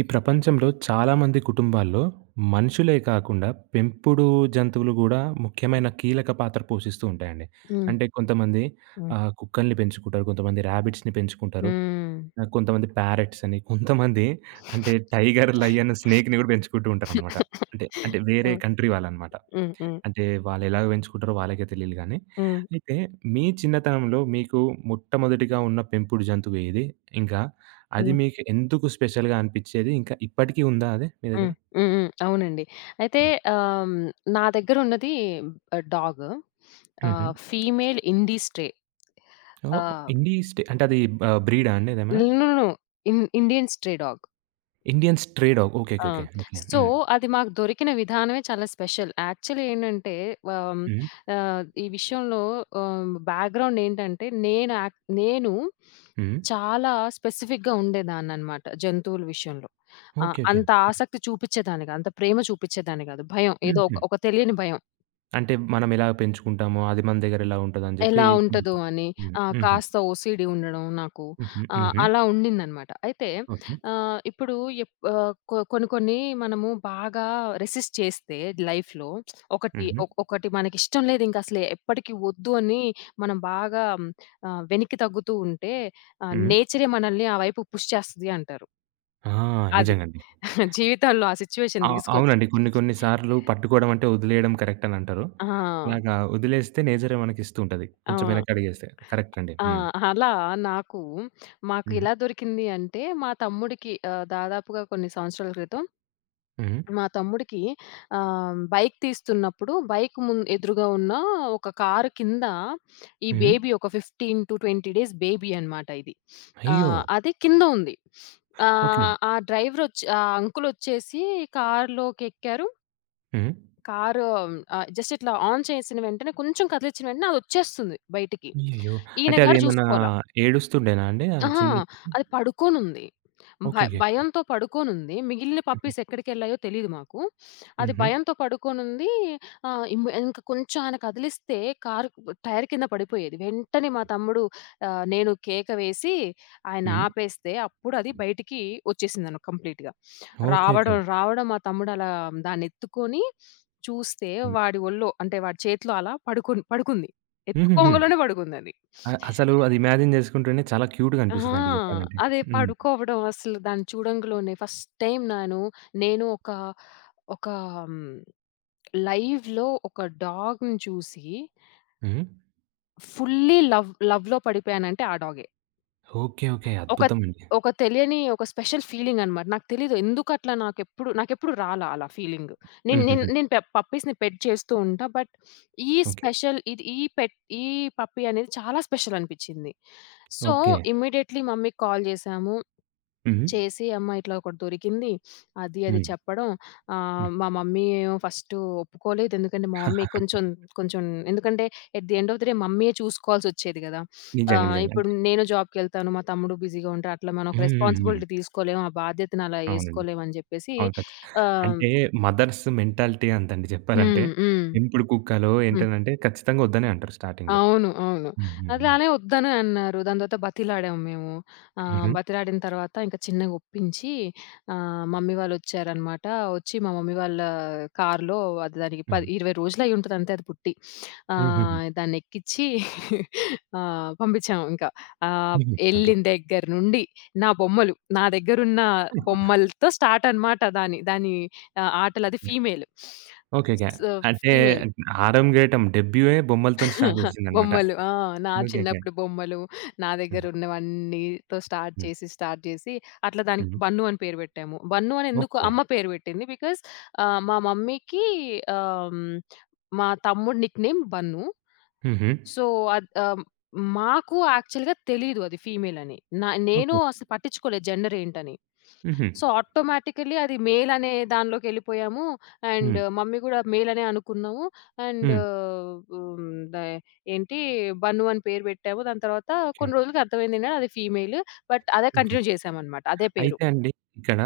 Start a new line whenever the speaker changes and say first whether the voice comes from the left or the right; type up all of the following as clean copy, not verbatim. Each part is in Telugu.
right: ఈ ప్రపంచంలో చాలామంది కుటుంబాల్లో మనుషులే కాకుండా పెంపుడు జంతువులు గూడా ముఖ్యమైన కీలక పాత్ర పోషిస్తూ ఉంటాయండి.
left: హ్మ్.
right: అంటే కొంతమంది
left: హ్మ్.
right: కుక్కల్ని పెంచుకుంటారు, కొంతమంది రాబిట్స్‌ని పెంచుకుంటారు,
left: హ్మ్.
right: కొంతమంది ప్యారట్స్ అని, కొంతమంది అంటే టైగర్, లయన్, స్నేక్‌ని గూడా పెంచుకుంటూ ఉంటారనమాట. అంటే అంటే వేరే
left: హ్మ్.
right: కంట్రీ వాళ్ళనమాట.
left: హ్మ్. హ్మ్.
right: అంటే వాళ్ళెలాగ పెంచుకుంటారో వాళ్ళకే తెలీదు గానీ.
left: హ్మ్.
right: అయితే మీ చిన్నతనంలో మీకు మొట్టమొదటిగా ఉన్న పెంపుడు జంతువు ఏది? ఇంకా అది
left: హ్మ్.
right: మీకు ఎందుకు స్పెషల్‌గా అనిపిచ్చేది? ఇంకా ఇప్పటికి ఉందా అది మీ దగ్గర?
left: హ్మ్. హ్మ్. హ్మ్. అవునండి. అయితే
right: హ్మ్.
left: ఆహ్, హ్మ్, నా దగ్గర ఉన్నది డాగ్.
right: హుహు.
left: Female indie stray.
right: Oh!
left: Ah,
right: indie stray అంటే అది బ్రీడా అండి అదేమైనా?
left: No. No. No. Indian stray dog.
right: Indian stray dog. Okay.
left: ఆ!
right: ఓకే. ఓకే. ఓకే.
left: సో,
right: హ్మ్.
left: అది మాకు దొరికిన విధానమే చాలా స్పెషల్. యాక్చువల్లీ ఏంటంటే ఆహ్,
right: హ్మ్.
left: ఆహ్, ఈ విషయంలో బ్యాక్‌గ్రౌండ్ ఏంటంటే నేను
right: హ్మ్.
left: చాలా స్పెసిఫిక్‌గా ఉండేదాన్ననమాట జంతువుల విషయంలో. ఆ!
right: ఓకే. ఓకే.
left: అంత ఆసక్తి చూపిచ్చేదాన్ని కాదు. అంత ప్రేమ చూపిచ్చేదాన్ని కాదు. భయం ఏదో
right: హుహు.
left: ఒక ఒక తెలియని భయం.
right: అంటే మనం ఎలా పెంచుకుంటామో అది మన దగ్గర ఎలా ఉంటదని జెప్పి
left: ఎలా ఉంటదో అని.
right: హ్మ్. హుహు.
left: కాస్త ఓసీడీ ఉండడం నాకు.
right: హుహు. హుహు.
left: అలా ఉండిందనమాట. అయితే
right: ఓకే.
left: ఇప్పుడు ఎప్ ఆహ్, కొ కొన్ని కొన్ని మనము బాగా రెసిస్ట్ చేస్తే లైఫ్‌లో
right: హుహు.
left: ఒకటి మనకిష్టం లేదు ఇంకసలే ఎప్పటికి వద్దు అని మనం బాగా వెనక్కి తగ్గుతూ ఉంటే
right: హ్మ్.
left: నేచరే మనల్ని ఆ వైపు పుష్ చేస్తది అంటారు.
right: ఆ!
left: అది.
right: నిజంగండి.
left: జీవితంలో ఆ
right: ఆ!
left: సిట్యుయేషన్ తీసుకొచ్చి.
right: అవునండి. కొన్ని కొన్ని సార్లు పట్టుకోవడం అంటే వదిలేయడం కరెక్ట్ అని అంటారు.
left: ఆ!
right: అలాగా వదిలేస్తే నేచరే మనకి ఇస్తూ ఉంటది.
left: ఆ!
right: కొంచెం వెనకడుగేస్తే. కరెక్ట్ అండి.
left: ఆ!
right: హ్మ్.
left: అలా నాకు మాకు
right: హ్మ్.
left: ఎలా దొరికింది అంటే, మా తమ్ముడికి దాదాపుగా కొన్ని సంవత్సరాల క్రితం
right: హ్మ్.
left: మా తమ్ముడికి బైక్ తీస్తున్నప్పుడు బైక్ ముం ఎదురుగా ఉన్న ఒక కారు కింద ఈ
right: హ్మ్.
left: బేబీ ఒక 15-20 డేస్ బేబీ అనమాట ఇది.
right: అయ్యో!
left: అది కింద ఉంది.
right: ఓకే.
left: ఆ డ్రైవర్ వచ్చి ఆ అంకుల్ వచ్చేసి కారులోకి ఎక్కారు.
right: హ్మ్.
left: కారు జస్ట్ ఇట్లా ఆన్ చేసిన వెంటనే కొంచెం కదిలిచ్చిన వెంటనే అదొచ్చేస్తుంది బయటికి.
right: అయ్యయ్యో!
left: ఈయన
right: అంటే
left: గారు
right: అదేమన్నా
left: చూసుకోల.
right: ఏడుస్తుండేనా అండి? ఆ
left: అహా!
right: చిన్న కుక్క?
left: అది పడుకోనుంది. భ
right: ఓకేకే.
left: భయంతో పడుకోనుంది. మిగిలిన
right: హుహు.
left: పప్పీస్ ఎక్కడికెళ్ళాయో తెలీదు మాకు. అది
right: హుహు.
left: భయంతో పడుకోనుంది. ఆహ్, ఇంబ్ ఇంక కొంచెం ఆయన కదిలిస్తే కారు టైర్ కింద పడిపోయేది. వెంటనే మా తమ్ముడు నేను కేక వేసి ఆయన
right: హ్మ్.
left: ఆపేస్తే అప్పుడు అది బయటికి వచ్చేసిందను కంప్లీట్‌గా.
right: ఓకే. ఓకే.
left: రావడం, రావడం మా తమ్ముడు అలా దాన్నెత్తుకొని చూస్తే
right: హ్మ్.
left: వాడి ఒళ్ళో అంటే వాడి చేతిలో అలా పడుకుంది.
right: హుహుహు.
left: ఎత్తుకోంగలోనే పడుకుందది.
right: అసలు అది ఇమాజిన్ చేసుకుంటేనే చాలా క్యూట్‌గా
left: ఆ!
right: అనిపిస్తదండి చెప్పాలంటే.
left: అదే
right: హ్మ్.
left: పడుకోవడం అసలు దాన్ని చూడంగలోనే ఫస్ట్ టైమ్ నేను ఒక హ్మ్, లైవ్‌లో ఒక డాగ్‌ని చూసి
right: హ్మ్.
left: ఫుల్లీ లవ్‌లో పడిపోయానంటే ఆ డాగే.
right: ఓకే. ఓకే.
left: ఒక
right: అద్భుతమండి.
left: ఒక తెలియని ఒక స్పెషల్ ఫీలింగ్ అన్నమాట. నాకు తెలీదు ఎందుకట్లా నాకెప్పుడు నాకెప్పుడు రాలా అలా ఫీలింగ్. నేను నేను
right: హుహుహు.
left: నేను పె పప్పీస్‌ని పెట్ చేస్తూ ఉంటా. బట్ ఈ
right: ఓకే.
left: స్పెషల్ ఇది ఈ పెట్ ఈ పప్పీ అనేది చాలా స్పెషల్ అనిపిచ్చింది. So,
right: okay.
left: ఇమ్మీడియేట్‌లీ మమ్మీకి కాల్ చేసాము.
right: హుహు.
left: చేసి అమ్మ ఇట్లా ఒకటి దొరికింది. అది
right: హ్మ్.
left: అది
right: హ్మ్.
left: చెప్పడం మా మమ్మీ ఏమో ఫస్టు ఒప్పుకోలేదు. ఎందుకంటే మా మమ్మీ కొంచెం కొంచెం ఎందుకంటే at the end of the day మమ్మీయే చూసుకోవాల్సొచ్చేది గదా!
right: నిజంగా. నిజంగా.
left: ఇప్పుడు
right: అంటే
left: నేను జాబ్‌కెళ్తాను. మా తమ్ముడు బిజీగా ఉంటాడు. అట్లా మనం ఒక
right: హ్మ్. హ్మ్. హ్మ్.
left: రెస్పాన్సిబిలిటీ తీసుకోలేము. ఆ బాధ్యతను అలా
right: అవునండి.
left: ఏసుకోలేమని జెప్పేసి
right: అవును. ఖచ్చిత
left: ఆహ్
right: అంటే మదర్స్ మెంటాలిటీ అంతండి చెప్పాలంటే.
left: హ్మ్. హ్మ్.
right: పెంపుడు కుక్కలో
left: హ్మ్.
right: ఏంటనంటే ఖచ్చితంగా వద్దనే అంటారు స్టార్టింగ్‌లో.
left: అవును. అవును.
right: హ్మ్. హ్మ్. హ్మ్.
left: అట్లానే వద్దని అన్నారు. దాని తర్వాత బతిలాడాము మేము.
right: హుహు.
left: బతిలాడిన తర్వాత ఇంకా చిన్నగా ఒప్పించి మమ్మీ వాళ్ళొచ్చారనమాట. వచ్చి మా మమ్మీ వాళ్ళ కారులో అది దానికి
right: హ్మ్.
left: 10, 20 రోజులయ్యుంటది అంతే అది పుట్టి.
right: హుహుహు.
left: దాన్నెక్కిచ్చి పంపించాము ఇంకా. ఆహ్,
right: హుహు. ఓకే.
left: ఎళ్ళిన దగ్గర నుండి నా బొమ్మలు, నా దగ్గరున్న బొమ్మలతో స్టార్ట్ అనమాట దాని దాని ఆటలు అది ఫీమేల్.
right: ఓకే. ఓకే.
left: సో,
right: అంటే
left: ఫీమేల్.
right: ఆరంగేటం డెబ్యూయే బొమ్మలతోని స్టార్ట్ చేసిందనమాట.
left: బొమ్మలు. ఆ! నా
right: ఓకే. ఓకే.
left: చిన్నప్పుడు బొమ్మలు, నా
right: హ్మ్.
left: దగ్గరున్నవన్నీతో
right: హ్మ్.
left: స్టార్ట్ చేసి అట్లా దానికి
right: హ్మ్.
left: బన్ను అని పేరు పెట్టాము. బన్ను అని ఎందుకు
right: ఓకే.
left: అమ్మ పేరు పెట్టింది. బికాజ్ మా మమ్మీకి ఆహ్, హ్మ్, మా తమ్ముడి నిక్ నేమ్ బన్ను.
right: హుహు.
left: సో, అద్ ఆహ్, మాకు యాక్చువల్‌గా తెలీదు అది ఫీమేల్ అని. నేను
right: ఓకే.
left: అసలు పట్టించుకోలేదు జెండర్ ఏంటని.
right: హుహు.
left: సో, ఆటోమేటికల్లీ అది మేల్ అనే దానిలోకెళ్ళిపోయాము. అండ్
right: హ్మ్.
left: మమ్మీ గూడా మేల్ అనే అనుకున్నాము. అండ్
right: హ్మ్.
left: హ్మ్, ద ఏంటి బన్ను అని పేరు పెట్టాము. దాని తర్వాత
right: ఓకే.
left: కొన్ని రోజులకి అర్థమైంది ఏంటంటే అది ఫీమేల్. బట్ అదే
right: ఓకే.
left: కంటిన్యూ చేశామనమాట. అదే పేరు.
right: అయితే అండి, ఇక్కడ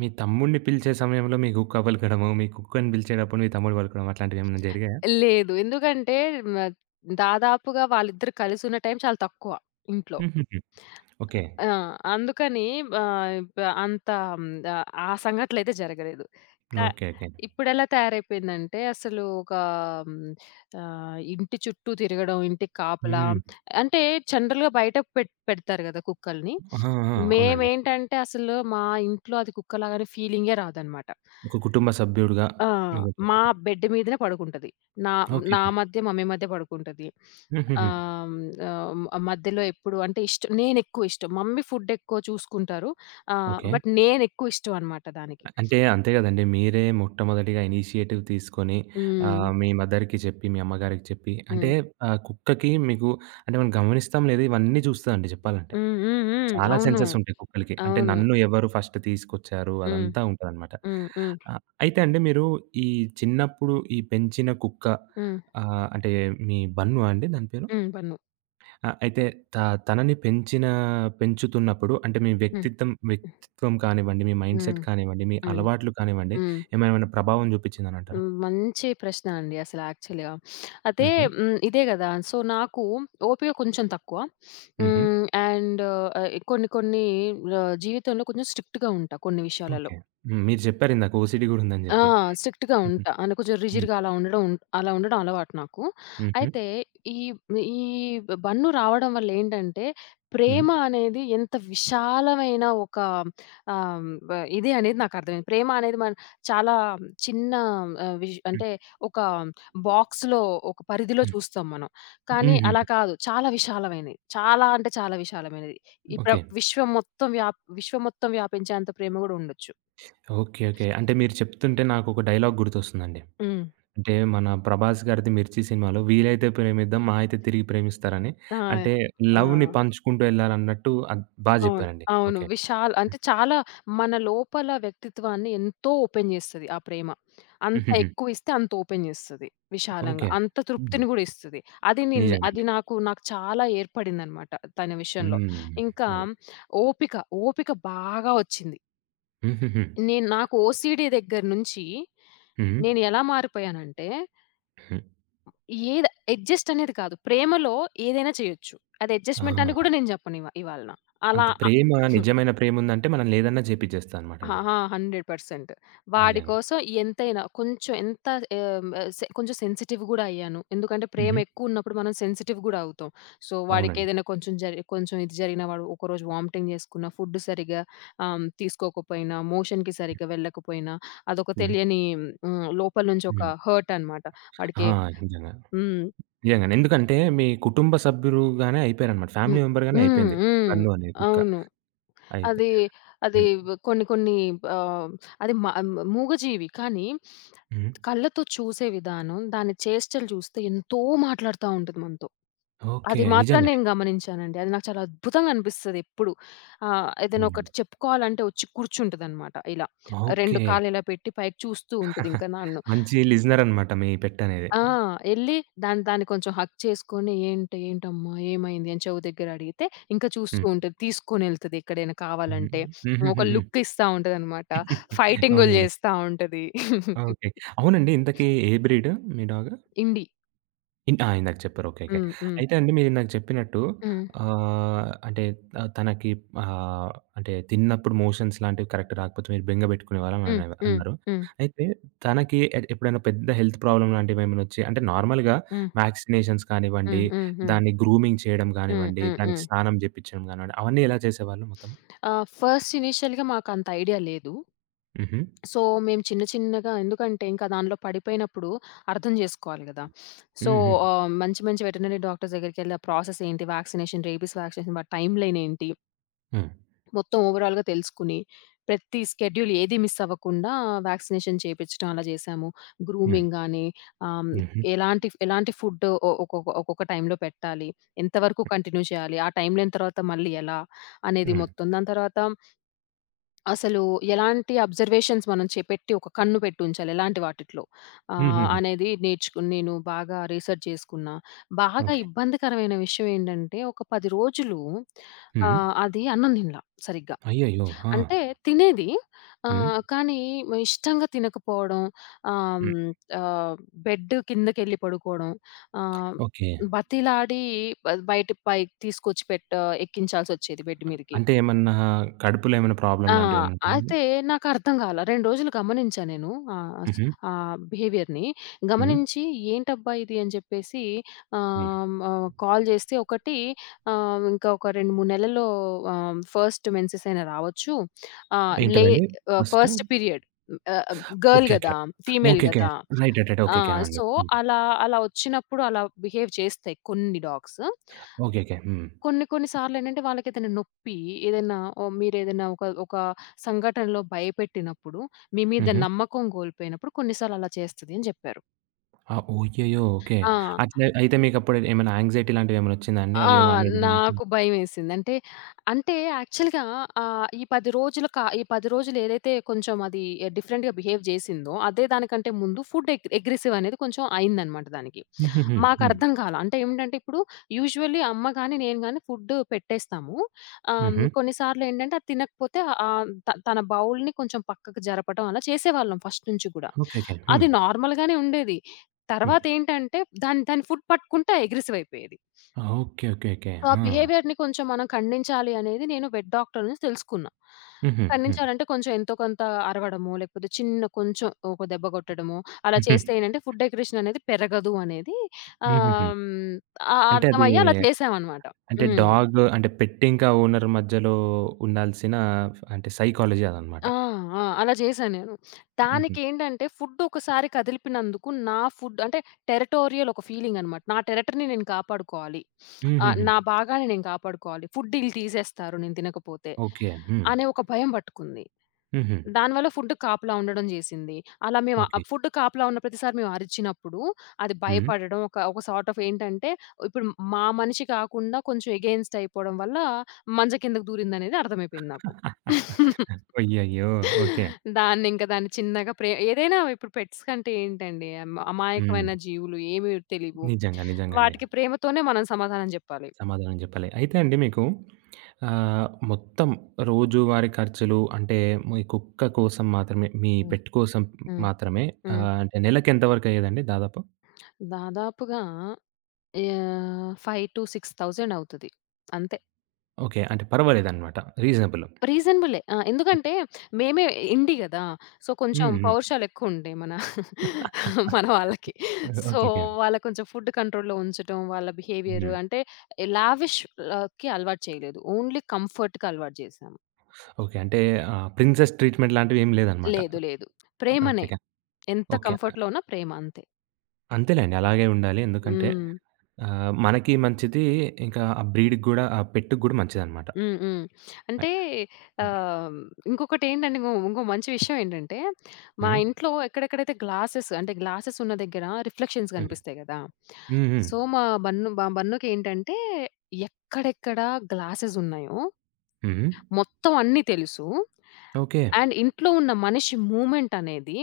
right: మీ తమ్ముడిని పిలిచే సమయంలో మీ కుక్క పలకడము, మీ కుక్కని పిలిచేటప్పుడు మీ తమ్ముడు పలకడం అట్లాంటివేమన్నా జరిగాయా?
left: లేదు. ఎందుకంటే మ దాదాపుగా వాళ్ళిద్దరూ కలిసున్న టైం చాలా తక్కువ ఇంట్లో.
right: హుహుహు. ఓకే.
left: ఆ! అందుకని ఆహ్, బ అంత హ్మ్, ఆహ్, ఆ సంఘటనలయితే జరగలేదు. కా
right: ఓకే. ఓకే.
left: ఇప్పుడెలా తయారైపోయిందంటే అసలు ఒక హ్మ్, ఇంటి చుట్టూ తిరగడం, ఇంటికి కాపలా
right: హ్మ్.
left: అంటే జనరల్‌గా బయటకు పెడతారు గదా! కుక్కల్ని.
right: ఆహా! ఆ! అవునండి.
left: మేమేంటంటే అసలు మా ఇంట్లో అది కుక్కలాగానే ఫీలింగే రాదనమాట.
right: ఒక కుటుంబ సభ్యుడుగా
left: ఆ! మా బెడ్ మీదనే పడుకుంటది. నా
right: ఓకే.
left: నా మధ్య, మమ్మీ మధ్య పడుకుంటది.
right: హుహుహు.
left: ఆహ్, మధ్యలో ఎప్పుడు అంటే ఇష్టం నేనెక్కువ ఇష్టం. మమ్మీ ఫుడ్ ఎక్కువ చూసుకుంటారు.
right: ఓకే.
left: బట్ నేనెక్కువ ఇష్టం అన్నమాట దానికి.
right: అంటే అంతే గదండీ. మీరే మొట్టమొదటిగా ఇనిషియేటివ్ తీసుకొని
left: హ్మ్.
right: మీ మదర్‌కి చెప్పి, మీ అమ్మగారికి చెప్పి అంటే
left: హ్మ్.
right: కుక్కకి మీకు అంటే మనం గమనిస్తాం లేదు, ఇవన్నీ చూస్తదండి చెప్పాలంటే.
left: హ్మ్. హ్మ్. హ్మ్.
right: చాలా
left: అవును.
right: సెన్సెస్ ఉంటాయి కుక్కలకి. అంటే
left: అవును.
right: నన్ను ఎవరు ఫస్ట్ తీసుకొచ్చారు
left: హ్మ్.
right: అదంతా ఉంటదనమాట.
left: హ్మ్. హ్మ్. హ్మ్.
right: అయితే అండి మీరు ఈ చిన్నప్పుడు ఈ పెంచిన కుక్క
left: హ్మ్.
right: అంటే మీ బన్ను అండి దాని పేరు?
left: హ్మ్. బన్ను.
right: ఆ! అయితే త తనని పెంచిన పెంచుతున్నప్పుడు అంటే మీ
left: హ్మ్.
right: వ్యక్తిత్వం వ్యక్తిత్వం కానివ్వండి, మీ
left: హ్మ్.
right: మైండ్‌సెట్ కానివ్వండి, మీ
left: హ్మ్. హ్మ్.
right: అలవాట్లు కానివ్వండి
left: హ్మ్.
right: ఏమైనా ప్రభావం చూపించిందనంటారా?
left: హ్మ్. మంచి ప్రశ్న అండి అసలు యాక్చువల్‌గా. అయితే
right: హుహు.
left: హ్మ్. ఇదే గదా! సో, నాకు ఓపిక కొంచెం తక్కువ.
right: హుహు.
left: హ్మ్. అండ్ ఆహ్, కొన్ని కొన్ని ఆహ్, జీవితంలో కొంచెం స్ట్రిక్ట్‌గా ఉంటా కొన్ని విషయాలలో.
right: ఓకే. హ్మ్. మీరు చెప్పారు ఇందాక ఓసీడీ గూడా ఉందని
left: ఆ!
right: జెప్పి.
left: స్ట్రిక్ట్‌గా
right: హుహు.
left: ఉంటా. అంటే కొంచెం
right: హ్మ్.
left: రిజిడ్‌గా అలా ఉండడం అలవాటు నాకు.
right: హుహు.
left: అయితే ఈ ఈ బన్ను రావడం వల్ల ఏంటంటే,
right: హ్మ్.
left: ప్రేమ అనేది ఎంత విశాలమైన ఒక ఆహ్, వ ఇది అనేది నాకర్థమైంది. ప్రేమ అనేది మన చాలా చిన్న విష్
right: హ్మ్.
left: అంటే ఒక బాక్స్‌లో ఒక పరిధిలో
right: హ్మ్.
left: చూస్తాం మనం. కానీ
right: హుహు.
left: అలా కాదు. చాలా విశాలమైనది. చాలా అంటే చాలా విశాలమైనది. ఈ ప్ర
right: ఓకే.
left: విశ్వం మొత్తం వ్యాప్ విశ్వం మొత్తం వ్యాపించేంత ప్రేమ గూడా ఉండొచ్చు.
right: ఓకే. ఓకే. అంటే మీరు చెప్తుంటే నాకొక డైలాగ్ గుర్తొస్తుందండి.
left: హ్మ్.
right: అంటే మన 'ప్రభాస్' గారిది 'మిర్చి' సినిమాలో వీలైతే ప్రేమిద్దాం మహా అయితే తిరిగి ప్రేమిస్తారని
left: ఆ!
right: అంటే
left: ఆ!
right: లవ్‌ని పంచుకుంటూ ఎళ్ళాలన్నట్టు అది బా
left: అవును.
right: జెప్పారండి.
left: అవును.
right: ఓకే.
left: విశాల్ అంటే
right: హ్మ్.
left: చాలా మన లోపల వ్యక్తిత్వాన్ని ఎంతో ఓపెన్ జేస్తది ఆ ప్రేమ. అంత
right: హుహుహు.
left: ఎక్కువిస్తే అంత ఓపెన్ జేస్తది విశాలంగా.
right: ఓకే.
left: అంత
right: హ్మ్.
left: తృప్తిని గూడా ఇస్తది. అది నిన్
right: నిజంగా అండి.
left: అది నాకు నాకు చాలా ఏర్పడిందనమాట తన విషయంలో.
right: హ్మ్.
left: ఇంకా
right: అది.
left: ఓపిక, ఓపిక బాగా ఒచ్చింది.
right: హుహుహు.
left: నాకు ఓసీడీ దగ్గర నుంచి
right: హ్మ్.
left: నేను ఎలా మారిపోయానంటే
right: హ్మ్.
left: ఏది అడ్జస్ట్ అనేది కాదు. ప్రేమలో ఏదైనా చేయొచ్చు. అది
right: ఆ!
left: అడ్జస్ట్‌మెంట్ అని కూడా నేను చెప్పను ఇవాళ. అలా
right: అంత
left: అ
right: ప్రేమ నిజమైన ప్రేముందంటే మనం లేదన్నా
left: ఆ!
right: జేపిచ్చేస్తదనమాటండి.
left: ఆ! 100% వాడి
right: నిజంగా.
left: కోసం ఎంతైనా కొంచెం ఎంత ఆహ్, సె కొంచెం సెన్సిటివ్ గూడా అయ్యాను. ఎందుకంటే ప్రేమ
right: హుహు.
left: ఎక్కువున్నప్పుడు మనం సెన్సిటివ్ గూడా అవుతాం. సో,
right: అవునండి.
left: వాడికేదైనా కొంచెం ఇది జరిగినా వాడు ఒకరోజు వామిటింగ్ చేసుకున్న, ఫుడ్ సరిగ్గా తీసుకోకపోయినా, మోషన్‌కి సరిగ్గా వెళ్ళకపోయినా అదొక
right: హ్మ్.
left: తెలియని లోపల నుంచి ఒక
right: హ్మ్.
left: హర్ట్ అనమాట.
right: ఆ!
left: వాడికి
right: నిజంగా.
left: హ్మ్.
right: నిజంగానే. ఎందుకంటే మీ కుటుంబ సభ్యులుగానే అయిపోయారనమాట. ఫ్యామిలీ
left: హ్మ్.
right: మెంబర్‌గానే
left: హ్మ్.
right: అయిపోయింది.
left: హ్మ్.
right: బన్ను అనే కుక్క
left: అవును.
right: అయితే.
left: అది, అది
right: హ్మ్.
left: కొన్ని కొన్ని ఆహ్, అది మ మూగజీవి కానీ
right: హ్మ్.
left: కళ్ళతో చూసే విధానం, దాని చేష్టలు చూస్తే ఎంతో మాట్లాడుతా ఉంటది మనతో.
right: ఓకే.
left: అది మాత్రం
right: నిజంగండి.
left: నేను గమనించానండి. అది నాకు చాలా అద్భుతంగా అనిపిస్తది ఎప్పుడు. ఏదైనా
right: అవునండి.
left: ఒకటి చెప్పుకోవాలంటే వచ్చి కూర్చుంటదనమాట ఇలా. 2
right: ఓకే.
left: కాళ్ళు ఇలా పెట్టి పైకి చూస్తూ ఉంటది. ఇంకా నా
right: మంచి లిజనర్ అనమాట మీ పెట్ అనేది.
left: ఆ! ఎళ్లి దాన్ని దాన్ని కొంచెం హగ్ చేసుకొని "ఏంటి ఏంటమ్మా? ఏమైంది?" అని చెవు దగ్గర అడిగితే ఇంకా చూస్తూ
right: హ్మ్.
left: ఉంటది. తీసుకొనెళ్తది ఎక్కడైనా
right: హ్మ్.
left: కావాలంటే. ఒక
right: హుహుహుహు.
left: లుక్ ఇస్తా ఉంటదనమాట. ఫైటింగులు
right: అవునండి.
left: చేస్తా ఉంటది.
right: ఓకే. అవునండి, ఇంతకీ ఏ బ్రీడ్ మీ డాగ్?
left: ఇండి.
right: ఇన్ ఆ! ఇందాక చెప్పారు. ఓకే. ఓకే.
left: హ్మ్. హ్మ్.
right: అయితే అండి మీరిందాక చెప్పినట్టు
left: హ్మ్.
right: అంటే తనకి ఆహ్, అంటే తిన్నప్పుడు మోషన్స్ లాంటివి కరెక్ట్ రాకపోతే మీరు బెంగ పెట్టుకునేవారని
left: హ్మ్.
right: అనే
left: హ్మ్.
right: అన్నారు.
left: హ్మ్.
right: అయితే తనకి ఎప్పుడైనా పెద్ద హెల్త్ ప్రాబ్లమ్ లాంటివేమైనా వచ్చి అంటే నార్మల్‌గా
left: హ్మ్.
right: వ్యాక్సినేషన్స్ కానివ్వండి,
left: హ్మ్. హ్మ్. హ్మ్.
right: దాన్ని గ్రూమింగ్ చేయడం
left: హ్మ్.
right: కానివ్వండి,
left: హ్మ్.
right: దానికి
left: హ్మ్.
right: స్నానం జెప్పించడం కానివ్వండి, అవన్నీ ఎలా చేసేవాళ్ళు మొత్తం?
left: ఫస్ట్ ఇనీషియల్‌గా మాకంత ఐడియా లేదు.
right: హుహు.
left: సో, మేము చిన్న చిన్నగా ఎందుకంటే ఇంకా దానిలో పడిపోయినప్పుడు అర్థం జేసుకోవాలి గదా! సో,
right: హుహు.
left: మంచి మంచి వెటర్నరీ డాక్టర్స్ దగ్గరికెళ్ళి ఆ ప్రాసెస్ ఏంటి? వ్యాక్సినేషన్, రేబీస్ వ్యాక్సినేషన్ వాటి టైమ్ లైన్ ఏంటి?
right: హ్మ్.
left: మొత్తం ఓవరాల్‌గా తెలుసుకుని, ప్రతి స్కెడ్యూల్ ఏది మిస్ అవ్వకుండా వ్యాక్సినేషన్ చేపిచ్చడం అలా జేసాము.
right: హ్మ్.
left: గ్రూమింగ్ గాని ఆహ్,
right: హుహు.
left: ఎలాంటి ఎలాంటి ఫుడ్ ఒ ఒకొక్క ఒక్కొక్క టైమ్‌లో పెట్టాలి? ఎంతవరకు కంటిన్యూ చేయాలి? ఆ టైమ్ లైన్ తర్వాత మళ్ళీ ఎలా? అనేది
right: హ్మ్.
left: మొత్తం. దాని తర్వాత అసలు ఎలాంటి అబ్జర్వేషన్స్ మనం చే పెట్టి ఒక కన్ను పెట్టి ఉంచాలి. ఎలాంటి వాటిట్లో
right: హుహుహు.
left: అనేది నేను బాగా రీసెర్చ్ చేసుకున్నా. బాగా
right: ఓకే.
left: ఇబ్బందికరమైన విషయం ఏంటంటే, ఒక 10 రోజులు
right: హ్మ్.
left: అది అన్నం తినలా సరిగ్గా.
right: అయ్యయ్యో! ఆ!
left: అంటే తినేది
right: హ్మ్.
left: కానీ ఇష్టంగా తినకపోవడం ఆహ్,
right: హ్మ్.
left: హ్మ్, ఆహ్, బెడ్ కిందకెళ్ళి పడుకోవడం. ఆహ్,
right: ఓకే.
left: బతిలాడి బయట పైకి తీసుకొచ్చి ఎక్కించాల్సొచ్చేది బెడ్ మీదకి.
right: అంటే ఏమన్నా కడుపులో ఏమైనా
left: ఆ!
right: ప్రాబ్లమ్ లాంటివేమైనా ఉందండి?
left: అయితే నాకర్థం గాల. 2 రోజులు గమనించా నేను ఆహ్, స్
right: హుహు.
left: ఆ బిహేవియర్‌ని.
right: హ్మ్.
left: గమనించి ఏంటబ్బా ఇది అని చెప్పేసి
right: హ్మ్.
left: ఆహ్, ఆహ్, కాల్ చేస్తే ఒకటి ఇంకా ఒక 2, 3 నెలల్లో ఫస్ట్ మెన్సెస్ అయినా రావచ్చు. ఆహ్, లే
right: ఏంటిదండి ఫస్ట్?
left: First period. ఆహ్, గర్ల్
right: ఓకే. ఓకే.
left: గదా! Female
right: okay. ఓకే.
left: గదా!
right: రైట్. రైట్. రైట్.
left: ఆ!
right: ఓకే. ఓకే. ఆ! అండి.
left: సో,
right: హ్మ్.
left: అలా అలా వచ్చినప్పుడు అలా బిహేవ్ చేస్తాయి కొన్ని డాగ్స్.
right: ఓకే. ఓకే. హ్మ్.
left: కొన్ని కొన్ని సార్లేంటంటే వాళ్ళకేదైనా నొప్పి, ఏదైనా ఓహ్, మీరేదైనా ఒక ఒక సంఘటనలో భయపెట్టినప్పుడు, మీ మీద
right: హుహు.
left: నమ్మకం కోల్పోయినప్పుడు కొన్ని సార్లు అలా చేస్తది అని జెప్పారు.
right: ఆ! ఓయ్యయ్యో! ఓకే.
left: ఆ!
right: అట్లా అయితే మీకప్పుడు ఏమైనా యాంక్సైటీ లాంటివేమైనా వచ్చిందా అండి?
left: ఆ!
right: అయ్యో! నా మీద నమ్మకం
left: నాకు భయమేసింది. అంటే, అంటే యాక్చువల్‌గా ఈ 10 రోజులు ఏదైతే కొంచెం అది డిఫరెంట్‌గా బిహేవ్ జేసిందో, అదే దానికంటే ముందు ఫుడ్ ఎగ్ అగ్రెసివ్ అనేది కొంచెం అయిందనమాట దానికి.
right: హుహుహు. హ్మ్.
left: మాకర్థం కాలా. అంటే ఏమిటంటే ఇప్పుడు యూజువల్లీ అమ్మ గాని, నేను గాని ఫుడ్ పెట్టేస్తాము.
right: హుహు.
left: కొన్నిసార్లేంటంటే అది తినకపోతే ఆహ్, త తన బౌల్‌ని కొంచెం పక్కకు జరపటం అలా చేసేవాళ్ళం ఫస్ట్ నుంచి గూడా.
right: ఓకే. ఓకే. హ్మ్.
left: అది నార్మల్‌గానే ఉండేది.
right: హ్మ్.
left: తర్వాతేంటంటే దాని దాని ఫుడ్ పట్టుకుంటే ఎగ్రెసివ్ అయిపోయేది.
right: ఓకే. ఓకే. ఓకే.
left: సో, ఆ
right: ఆ!
left: బిహేవియర్‌ని కొంచెం మనం ఖండించాలి అనేది నేను వెట్ డాక్టర్ నుంచి తెలుసుకున్నా.
right: హుహు. హ్మ్.
left: ఖండించాలంటే కొంచెం ఎంతో కొంత అరవడమో, లేకపోతే చిన్న కొంచెం ఒక దెబ్బ కొట్టడమో, అలా
right: హుహు.
left: చేస్తే ఏంటంటే ఫుడ్ డెకరేషన్ అనేది పెరగదు అనేది
right: హుహుహు.
left: ఆహ్, హ్మ్.
right: అంటే
left: అర్థమయ్యి అలా చేశామనమాట.
right: అంటే
left: హ్మ్.
right: డాగ్ అంటే పెట్ ఇంకా ఓనర్ మధ్యలో ఉండాల్సిన అంటే సైకాలజీ అదనమాట.
left: ఆ! ఆ! అలా చేశా నేను.
right: హుహు.
left: దానికేంటంటే ఫుడ్ ఒకసారి కదిలిపినందుకు నా ఫుడ్ అంటే టెరిటోరియల్ ఒక ఫీలింగ్ అనమాట. నా టెరిటరీని నేను కాపాడుకోవాలి.
right: హుహుహు.
left: నా భాగాన్ని నేను కాపాడుకోవాలి. ఫుడ్ ఈళ్ళు తీసేస్తారు నేను తినకపోతే
right: ఓకే. హ్మ్.
left: అనే ఒక భయం పట్టుకుంది.
right: హుహు.
left: దానివల్ల ఫుడ్ కాపలా ఉండడం చేసింది. అలా మేము
right: ఓకే.
left: ఫుడ్ కాపలా ఉన్న ప్రతిసారి మేము అరిచినప్పుడు అది
right: హ్మ్.
left: భయపడడం ఒక ఒక సార్ట్ ఆఫ్ ఏంటంటే ఇప్పుడు మా మనిషి కాకుండా కొంచెం ఎగెయిన్స్ట్ అయిపోవడం వల్ల మంచం కిందకి దూరిందనేది అర్థమైపోయింది నాకు.
right: అయ్యయ్యో! ఓకే.
left: దాన్ని చిన్నగా ఏదైనా ఇప్పుడు పెట్స్ కంటే ఏంటండి
right: హ్మ్.
left: అమాయకమైన జీవులు ఏమి తెలీవు.
right: నిజంగా. నిజంగండి.
left: వాటికి ప్రేమతోనే మనం సమాధానం జెప్పాలి.
right: సమాధానం చెప్పలే. అయితే అండి మీకు మొత్తం రోజువారీ ఖర్చులు అంటే మీ కుక్క కోసం మాత్రమే, మీ
left: హ్మ్.
right: పెట్ కోసం
left: హ్మ్.
right: మాత్రమే
left: హ్మ్.
right: అంటే నెలకెంత వరకయ్యేదండి దాదాపు?
left: దాదాపుగా 5,000-6,000 అవుతది. అంతే.
right: ఓకే. అంటే పర్వాలేదనమాట. రీజనబుల్.
left: రీజనబులే. ఆ! ఎందుకంటే మేమే ఇండి గదా! సో, కొంచెం
right: హ్మ్. హ్మ్.
left: పౌరుషాలెక్కువుంటాయి మన మన వాళ్ళకి.
right: ఓకే.
left: So,
right: okay.
left: వాళ్ళ కొంచెం ఫుడ్ కంట్రోల్‌లో ఉంచటం, వాళ్ళ బిహేవియర్
right: హ్మ్.
left: అంటే లావిష్ ఆహ్, అలవాటు చేయలేదు. ఓన్లీ కంఫర్ట్‌కి అలవాటు చేశాము.
right: ఓకే. అంటే ప్రిన్సెస్ ట్రీట్‌మెంట్ లాంటివేం లేదనమాట.
left: లేదు. లేదు. ప్రేమనే.
right: ఓకేకే.
left: ఎంత
right: ఓకే.
left: కంఫర్ట్‌లో ఉన్నా ప్రేమ అంతే.
right: అంతేలేండి. అలాగే ఉండాలి. ఎందుకంటే
left: హ్మ్.
right: మనకి మంచిది ఇంకా ఆ బ్రీడ్‌కి గూడా ఆ పెట్‌కి గూడా మంచిదనమాట.
left: హ్మ్. హ్మ్.
right: అయి
left: అంటే ఆహ్, ఇంకొకటేంటంటే ఇంగో ఇంకో మంచి విషయం ఏంటంటే, మా
right: హ్మ్.
left: ఇంట్లో ఎక్కడెక్కడైతే గ్లాసెస్ ఉన్న దగ్గర రిఫ్లెక్షన్స్
right: హ్మ్.
left: కనిపిస్తాయి గదా!
right: హ్మ్. హ్మ్.
left: సో, మా బన్నుకేంటంటే ఎక్కడెక్కడ గ్లాసెస్ ఉన్నాయో
right: హ్మ్.
left: మొత్తం అన్నీ తెలుసు.
right: ఓకే.
left: అండ్ ఇంట్లో ఉన్న మనిషి మూవ్‌మెంట్ అనేది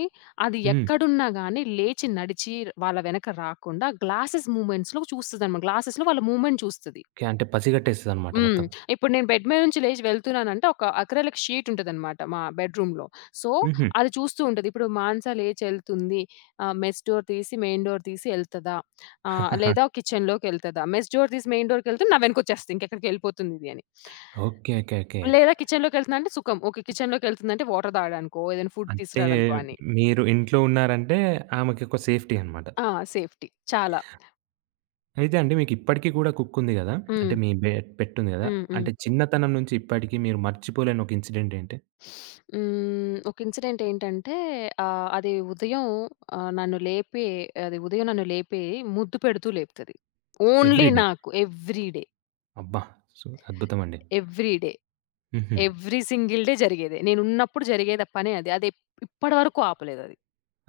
left: అది
right: హ్మ్.
left: ఎక్కడున్నా గాని లేచి నడిచి వాళ్ళ వెనక రాకుండా గ్లాసెస్ మూవ్‌మెంట్స్‌లో చూస్తదనమాట. గ్లాసెస్‌లో వాళ్ళ మూవ్‌మెంట్ చూస్తది.
right: ఓకే. అంటే పసిగట్టేస్తదనమాట
left: హ్మ్.
right: మొత్తం.
left: ఇప్పుడు నేను బెడ్ మీద నుంచి లేచి వెళ్తున్నానంటే ఒక అక్రిలిక్ షీట్ ఉంటదనమాట మా బెడ్‌రూమ్‌లో. సో,
right: హుహు.
left: అది చూస్తూ ఉంటది. ఇప్పుడు మానస లేచెళ్తుంది. మెస్ డోర్ తీసి మెయిన్ డోర్ తీసి ఎళ్తదా?
right: ఆహా!
left: లేదా కిచెన్‌లోకెళ్తదా? మెస్ డోర్ తీసి మెయిన్ డోర్‌కెళ్తే నా వెనకొచ్చేస్తది. ఇంకెక్కడికెళ్ళిపోతుందిది అని.
right: ఓకే. ఓకే. ఓకే.
left: లేదా కిచెన్‌లోకెళ్తుందంటే సుఖం. ఓకే. కిచెన్‌లోకెళ్తుందంటే వాటర్ తాగడానికో, ఏదైనా ఫుడ్
right: అంటే
left: తీసుకురాడానికో అని.
right: మీరు ఇంట్లో ఉన్నారంటే ఆమెకి ఒక సేఫ్టీ అనమాట.
left: ఆ! సేఫ్టీ చాలా.
right: అయితే అండి మీకు ఇప్పటికి గూడా కుక్ ఉంది గదా! అంటే
left: హ్మ్.
right: మీ పెట్ ఉంది గదా!
left: హ్మ్. హ్మ్.
right: అంటే చిన్నతనం నుంచి ఇప్పటికి మీరు మర్చిపోలేని ఒక ఇన్సిడెంట్ ఏంటి?
left: హ్మ్. ఒక ఇన్సిడెంట్ ఏంటంటే అది ఉదయం ఆహ్, నన్ను లేపే అది ఉదయం నన్ను లేపి ముద్దు పెడుతూ లేపుతది. Only
right: every day.
left: నాకు ఎవ్రీ డే,
right: అబ్బా! సో అద్భుతమండి.
left: ఎవ్రీ డే,
right: హుహు.
left: ఎవ్రీ సింగిల్ డే జరిగేదే. నేనున్నప్పుడు జరిగేది ఆ పనే అది. అది ఇప్పటి వరకు ఆపలేదది.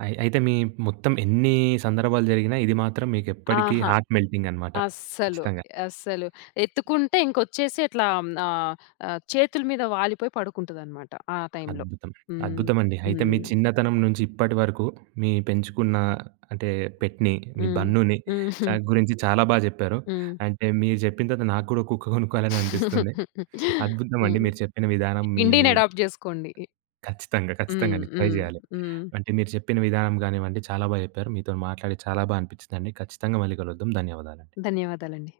right: అయి అయితే మీ మొత్తం ఎన్ని సందర్భాలు జరిగినా ఇది మాత్రం మీకెప్పటికీ
left: ఆహా!
right: హార్ట్ మెల్టింగ్ అనమాట.
left: అస్సలు.
right: ఖచ్చితంగా.
left: అస్సలు. ఎత్తుకుంటే ఇంకొచ్చేసి ఇట్లా ఆహ్, ఆహ్, చేతుల మీద వాలిపోయి పడుకుంటదనమాట ఆ టైంలో.
right: అద్భుతం.
left: హ్మ్.
right: అద్భుతమండి. అయితే మీ
left: హ్మ్.
right: చిన్నతనం నుంచి ఇప్పటి వరకు మీ పెంచుకున్న అంటే పెట్‌ని, మీ
left: హ్మ్.
right: బన్నుని
left: హ్మ్.
right: గురించి చాలా బా జెప్పారు.
left: హ్మ్.
right: అంటే మీరు జెప్పిన తర్వాత నాకు గూడా కుక్క కొనుక్కోవాలని అనిపిస్తుంది. అద్భుతమండి మీరు
left: హ్మ్.
right: చెప్పిన విధానం మీ
left: ఇండీని అడాప్ట్ జేసుకోండి.
right: ఖచ్చితంగా. ఖచ్చితంగా
left: హ్మ్.
right: అండి. ట్రై
left: హ్మ్.
right: జేయాలి.
left: హ్మ్.
right: అంటే మీరు చెప్పిన విధానం గానివ్వండి చాలా బా జెప్పారు. మీతోని మాట్లాడి చాలా బా అనిపిచ్చిందండి. ఖచ్చితంగా మళ్ళీ కలుద్దాం. ధన్యవాదాలండి.
left: ధన్యవాదాలండి.